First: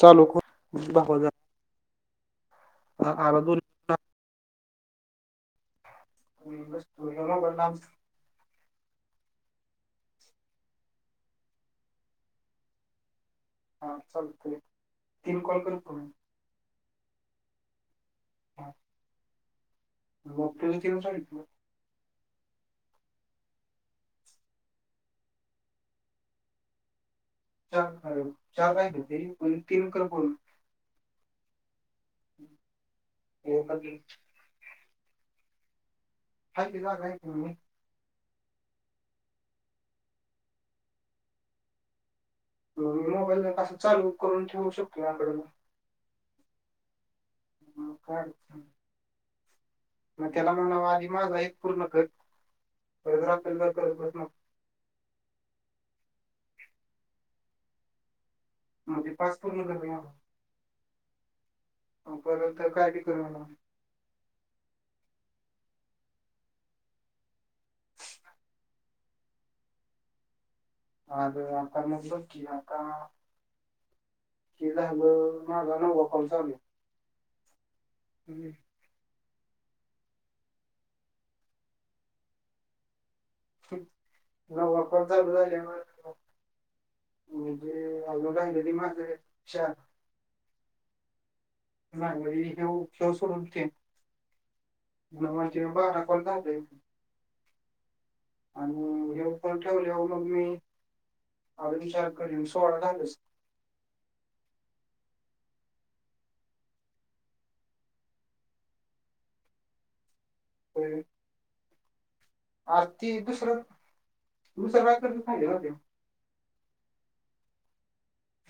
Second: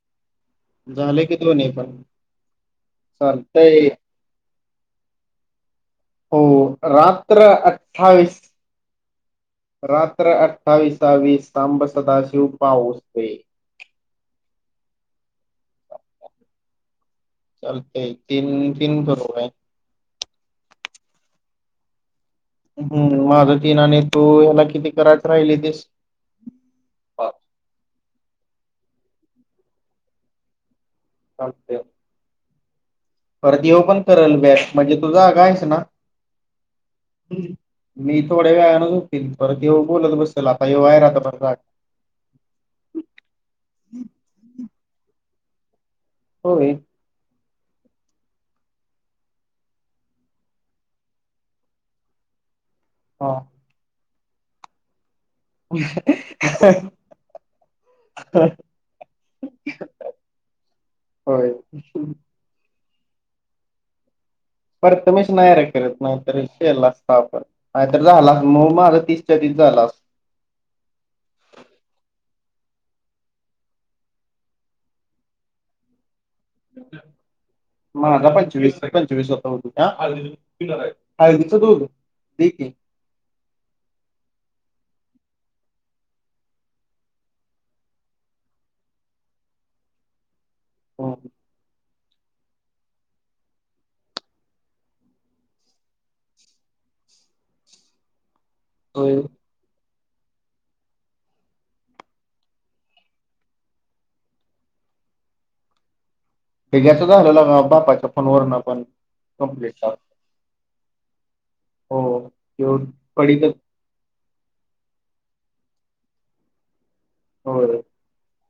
चालूक झाले की दोन्ही पण चाल आला दोन ते हो रात्र अठ्ठावीस रात्र अठ्ठावीसावीस तांब सदाशिव पाऊसते हा चाल तीन कॉल कर तुम्ही लतय तीन तीन करू आहे मग तझ तीनच हम् माझं तीन आणि तू ह्याला किती करायच राहिली तस चार चार काय होते प तीन कर बोलून परदी हाय पण करेल बॅक म्हणजे तुझा अगा आहेस ना हिय हम्म. मी थोड्या वेळानं झोपेन परत येऊ बोलत बसल आता येऊ आहे रा आता परत मोबाईल पासून चालू करून ठेवू शकतो आक होय ह करच मग त्याला ना आधी माझ आहेत पूर्ण कर हा परजरात जर करतस न [inaudible] म्हणजे पाचपूर नगर ह परत काय ठ करणार पर तुम्च नाही र करत नाही तरी श लागता आपर नाहीतर झाला मग माझा तीसच्या तीस झाला अ आता मुगब ककी आता कि झालं माहाझा न कचम माझ पंचवीस पंचवीस वय दील न वापण चालू झाले म म्हणजे अून राहिलेली माझे शान ह नाहीगली हे फिसवर सूनतीन म म बाा करता आणि होय. हे फल ठेवले मग मी आ विचार करीन सोळा झालच बेगाच झालेलं बापाच्या फोन वरून पण कमप्लीट हो हो त्यो ह ती पडीतच दुसरं दुसरं रागत फेते हो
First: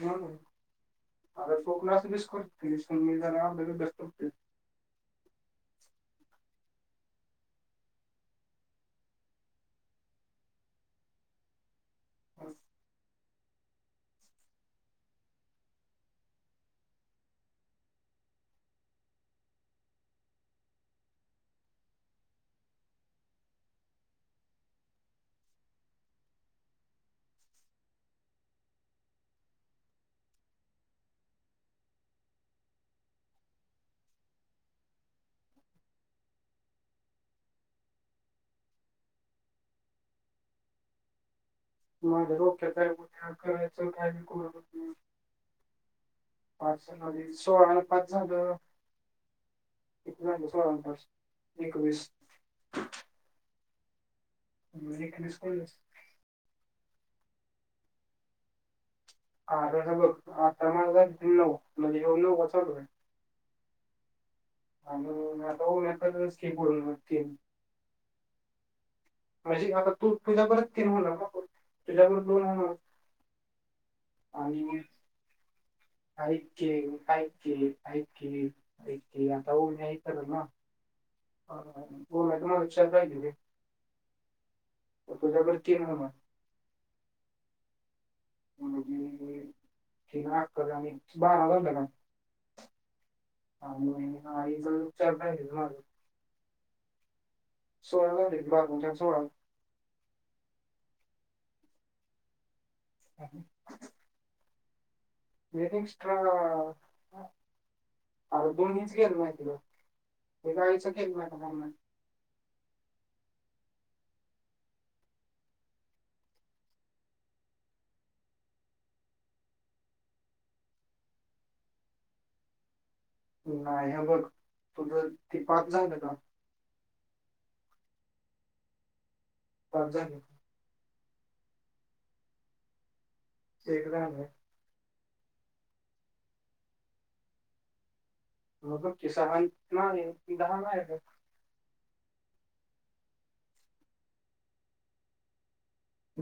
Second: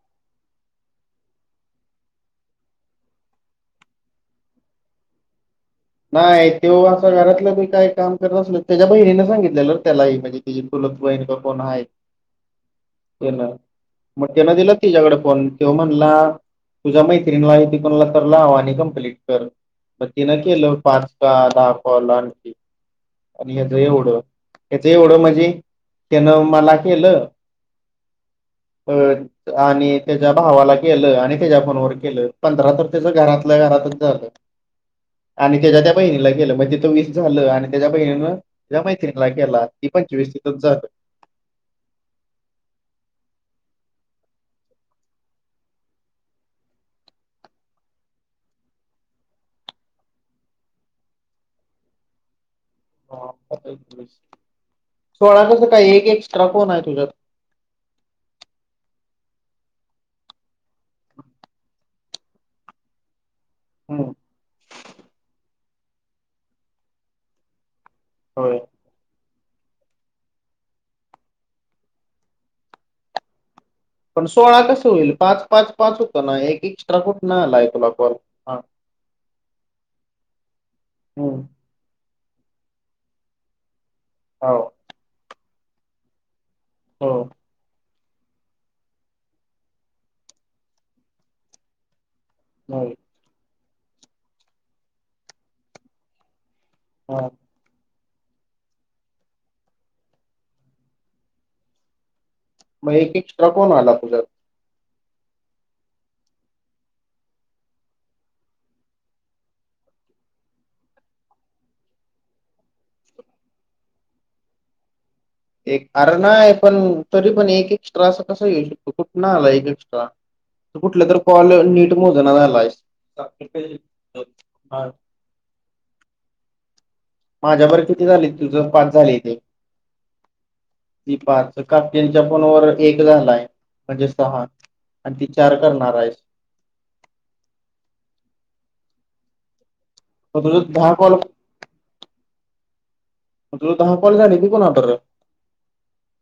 हो अ शोकला मिस् करकून मस्तते नाही ते असं घरातलंी काय काम करत असल त्याच्या बहिणीने सांगितलेलं त्यालाही म्हणजे तची फुलतहिण का कोण आहे हो तेन मग तेन दिला तिच्या्याकडे फोन तेव म्हणला तुझ्या मैत्रिणीला आहे तिकणला तर लाव आणि कंप्लीट कर मग तिनं केलं पाचका दहा कॉल आणखी आणि याच एवढं याच एवढं माझी त्यान मला केलं [inaudible] अ आणि त्याच्या भावाला केलं आणि त्याच्या फोनवर केलं पंधरा तर त्याचं घरातल्या घरातच झालं. आणि त्याच्या त्या बहिणीला ग केलं. म्हणज तिथं वीस झालं आणि त्याच्या बहिणीनं त्या मात्रीनी ला गेला ती पंचवीस तिथचं झालं. माझ्या डोक्यात आहे उद्या करायचं काइबी करून देऊन पाच जण सोळा आणि पाच झालं किती झालं सोळा आणि पाच? एकवीस. एकवीस सोळा कसं कॉलेज काय? एक एक्सट्रा कोण आहे तुझ्यात? आरं हा बघ आता म नऊ म्हणजे ये नऊ वा चालू आहे. हम्म. आणि आता होऊन स्की पून त होय. म्हणजे आता तू तुझ्या परत तीन मला पकड. तुझ्या लोन पण सोळा आणि कसं होईल पाच पाच पाच होतं ना एक ऐऐचे एक्स्ट्रा ऐ आई कुठनं आलाय कि, तुला आई कॉल कि, हा आई कि अता ऊ मयतरल ना. हम. ह त म तु म्हा विचर जायली. हो तुझ्यावरती हा मं हो. [inaudible] नाही. आ ह चार हा. सोळा झालीत बारा आणि चार सोळा. मग एक एक्सट्रा कोण आला तुझ्यात? एक एक्स्ट्रा अ अरे दोन्हीच ग केल माहितीला, हे गाळीचं केलं माहि कारना. ए अर णाय. तरी पण एक एक्स्ट्रा असा कसा येऊ शकतो, कुठ ना आला एक एक्स्ट्रा? कुठलं तर कॉल नीट मोज ना झालायसं? नाही ह बघ तुझं ती पाच झा का? माझ्याभर किती झाले तुझं पाच झाले तेे पाचं झालतं. ती पाच कापटनच्या फोनवर एक झालाय. एक म्हणजे झालं सहा. आणि ती चार करणार आहेस. हो किसाहां नाही. म तुझं नाही दहा का? कॉल मं तुझं दहा कॉल झालं ते कुणाबरबर?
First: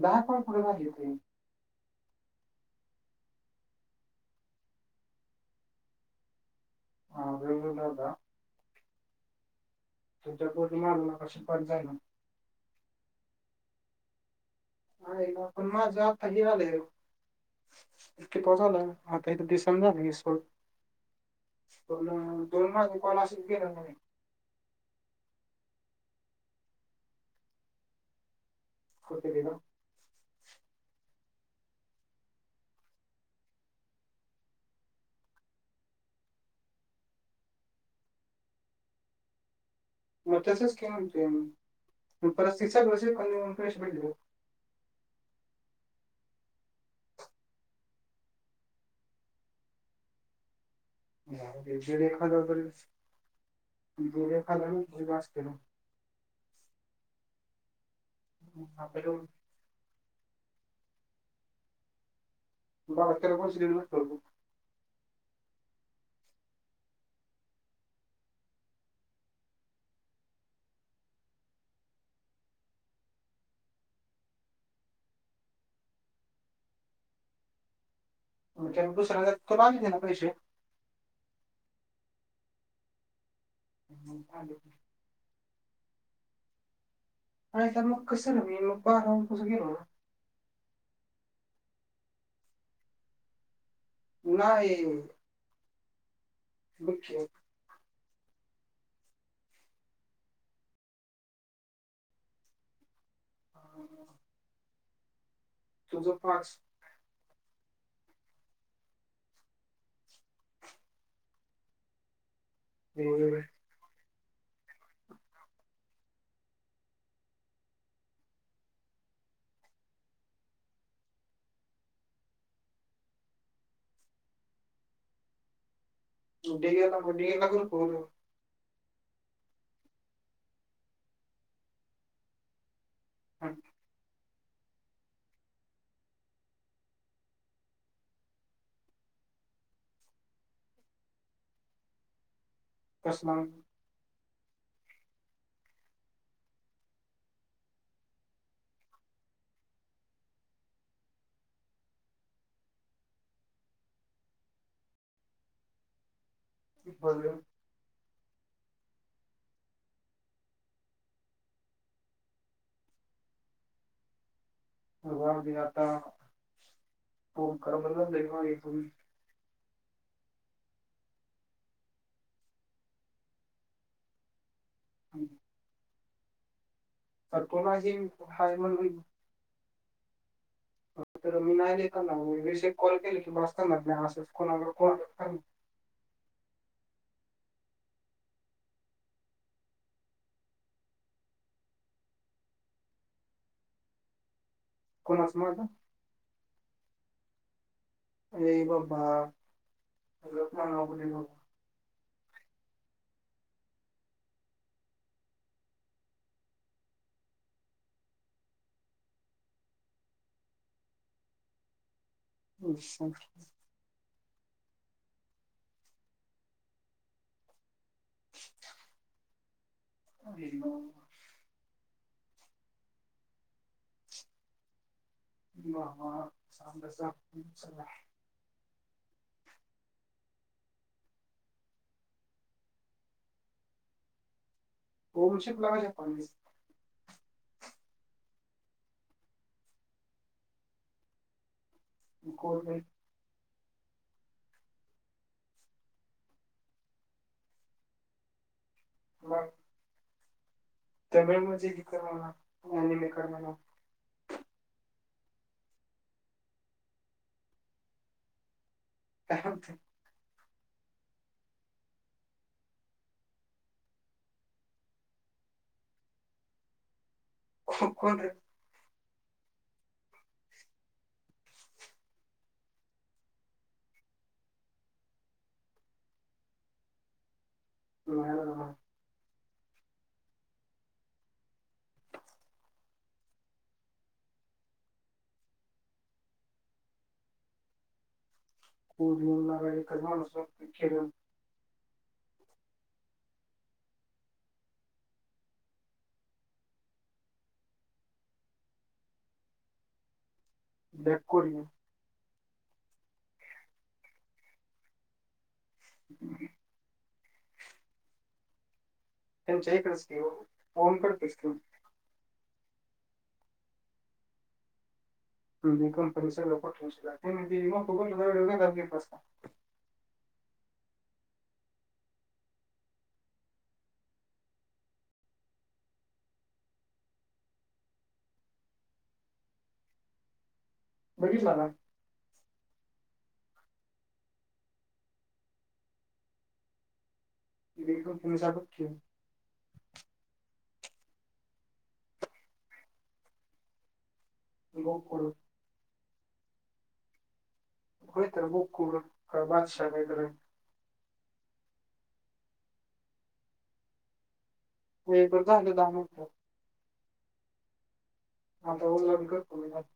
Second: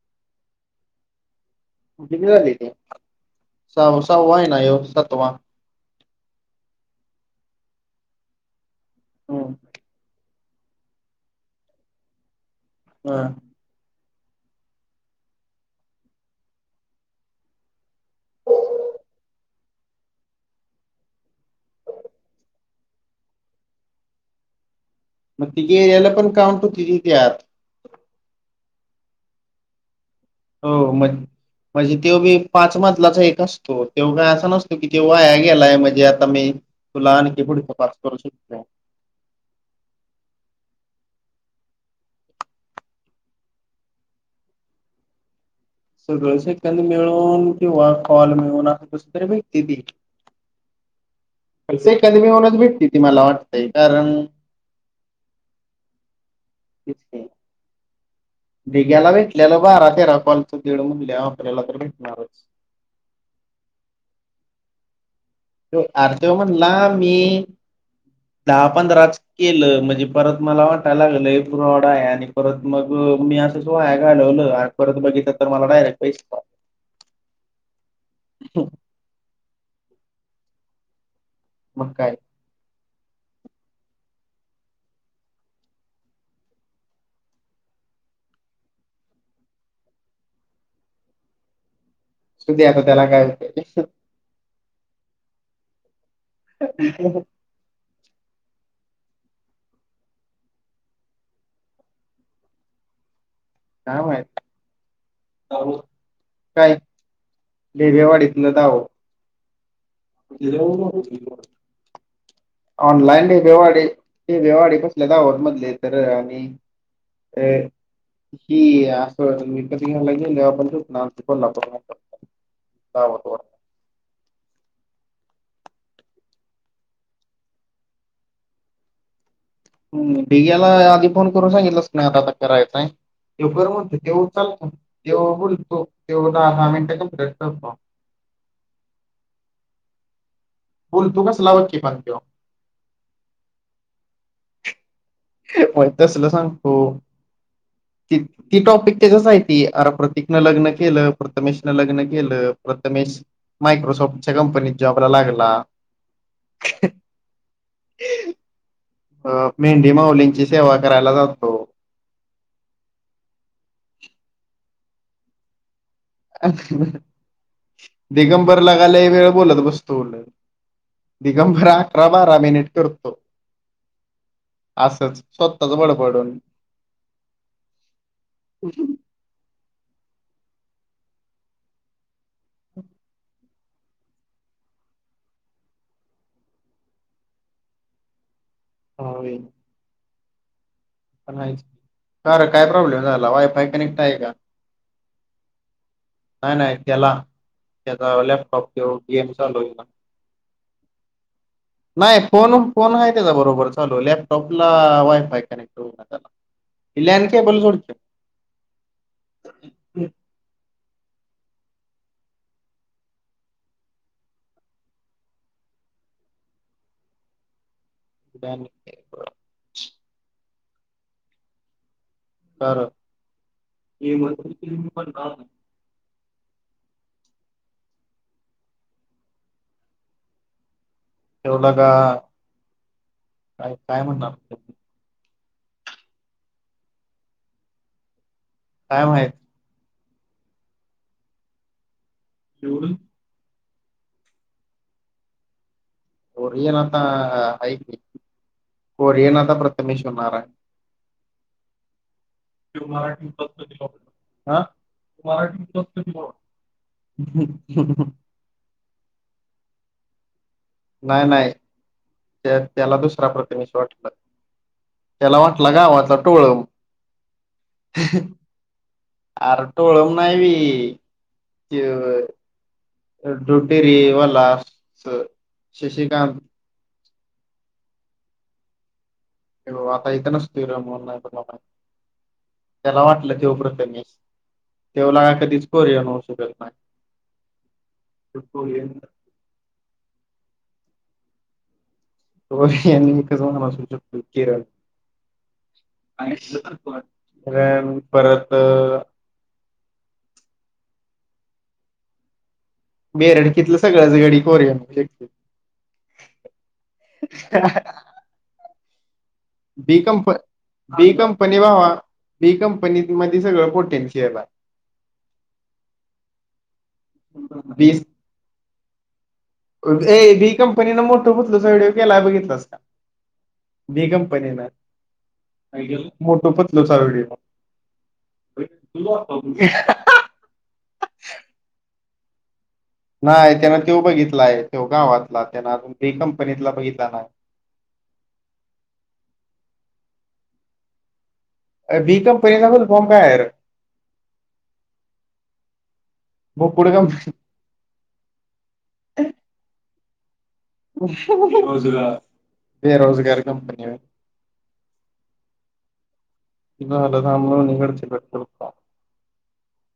दहा कोण पुर नाही येते. किती झाली ते? सहा सहा्वा आहे ना ये सातवा. हा वेग वेगळा होता. हो. तुमच्या पूर्णमालला कशी [unintelligible] हा. हा [unintelligible] पण माझं आता ही आलय [unintelligible] आता इथ दिसन झालंय [unintelligible] पूर्ण, दोन माझे कॉल अशीच गेल्यात नव्हे. मग ति गेलेलं पण काम [unintelligible] कुठे गेल? हो म म्हणजे त्यो बी एक पाच मजलाचा एक असतो. त्यो काय असा नसतो की ते वाया गेलाय म्हणजे आता मी तुला आणखी पुढच पाच करू शकतोय. मग तसच की [unintelligible] मग परत ती सेकंद येऊन [unintelligible] सगळं सेकंद मिळून किंवा कॉल मिळून, असं कस तरी भेटतिति. हा दीड एक हजार मिळूनच पर्यंत, भेटते ती मला वाटतंय कारण [unintelligible] तेच की. ना बिग्याला आपल्याला भेटलेलं बारा तेरा कॉलच दीड म्हणल्याव, आपल्याला तर भेटणारच. [unintelligible] आर त्यो म्हणला मी, दहा पंधराच केलं. म्हणजे परत मला वाटय लागलं फ्रॉड आहे आणि परत मग मी असंच वाया घालवलं परत बघितल तर मला डायरेक्ट पै [unintelligible] पैसे मग काय. ह् [unintelligible] अ मग कसं ना मी मग पार राहून कसं गेलो ना. असुदे आता त्याला काय होतत नाही ये, बकी. काय माहीत. तुझं पाच. काय ढेरेवाडीतन जावू. ऑनलाईन डेगेला ढेरेबवाडी. ढेरेवाडी बसल्या दाहोर मधले तर आणि अ. ही आपण विकत घ्यायला गेल्यावर [inaudible] हो, हो. डे लाग डे लागून प [unintelligible] हम् दिग्याला आधी फोन करून सांगितलंच नाही आता, आता करायचंय तेव कर म्हणतो, ते चालतो जेव्हा बोलतो तेव्हा दहा-दहा मिनटं कमप्लीट करतो. बोलतो तो कसला बघ की पण त्यो. कसला. होय तसलं सांगतो कि ती टॉपिक त्याच्याच आहे ती, अर प्रतीक नं लग्न केलं, प्रथमेश नं लग्न केलं प्रथमेश मायक्रोसॉफ्टच्या कंपनीत जॉबला लागला. हल [unintelligible] अ मेंढी माउलींची सेवा करायला जातो. [unintelligible] आता फोन कर बरं लई मागे दिगंबर लका तुम्ही लई वेळ बोलत बसतो. दिगंबर अठरा बारा मिनिट करतो. असच स्वतःच बडबडून. तर कोणाशी हाय म्हण तर मी नाही लई करणार बाबा. वीस एक कॉल केले की बास करणार मी, असंच कोणावर [unintelligible] [unintelligible] [unintelligible] का रे काय प्रॉब्लेम झाला वायफाय कनेक्ट हाय का? कोणाच म आता? ननाय नाय तेला. त्याचा ए लॅपटॉप त्यो, बाबा गेम चालू आहे का? लग्न नाव बोलले नाही फोन फोन आहे त्याचा बरोबर चालू. लॅपटॉपला वायफाय कनेक्ट होता त्याला. पिल्या आणि केबल जोड की अच्छा [inaudible] [inaudible] [inaudible] [unintelligible] तेवढ का काय काय म्हणणार गलशिप लागवायच्या पस काय माही गड ये नाताऐक येणाता प्रतमेणारार तमिळ मधी मराठी [unintelligible] मराठीत बघतो की मग काम [unintelligible] नाही नाही त्या त्याला दुसरा प्रतमेश वाटलं त्याला वाटला गावातला टोळ को- कोण रे अर टोळम नाही वी त्यो दुध डेरीवाला शशिकांत ह त्यो आता इथं नसतूय [unintelligible] त्याला वाटलं त्यो प्रथमेश त्यो लका कधीच कोरिन होऊ शकत नाही त्यो कोरीयन [unintelligible] [unintelligible] परत ब्लॅक कोरियन बेरडकीतलं सगळंच गडी कोरियन [unintelligible] [inaudible] ह त्यांच्या बी इकडेच की कंप ओम बी करतेच की कंपनी भावा बी कंपनी मध्ये सगळं पोटेन्शियल आहे बी [unintelligible] ए बी कंपनीने मोठं [unintelligible] व्हिडिओ केलाय बघितलास का बी कंपनी ना मोटू पतलू चा व्हिडिओ [unintelligible] बघितला ना नाय त्यान त्यो बघितलाय त्यो गावातला त्यान अजून ब कंपनीतला बघितला नाय बी कंपनी सारखं फेमस बी कंपनीचा फुल फॉर्म काय आहे र [unintelligible] म पुढं काय होय तर बोकूड ह्यो तर बादशहा काय तर बेरोजगार कंपनीवर हे बरं झालं दहा मिनिट झालं दहा [unintelligible] [unintelligible] करतो मी नंतर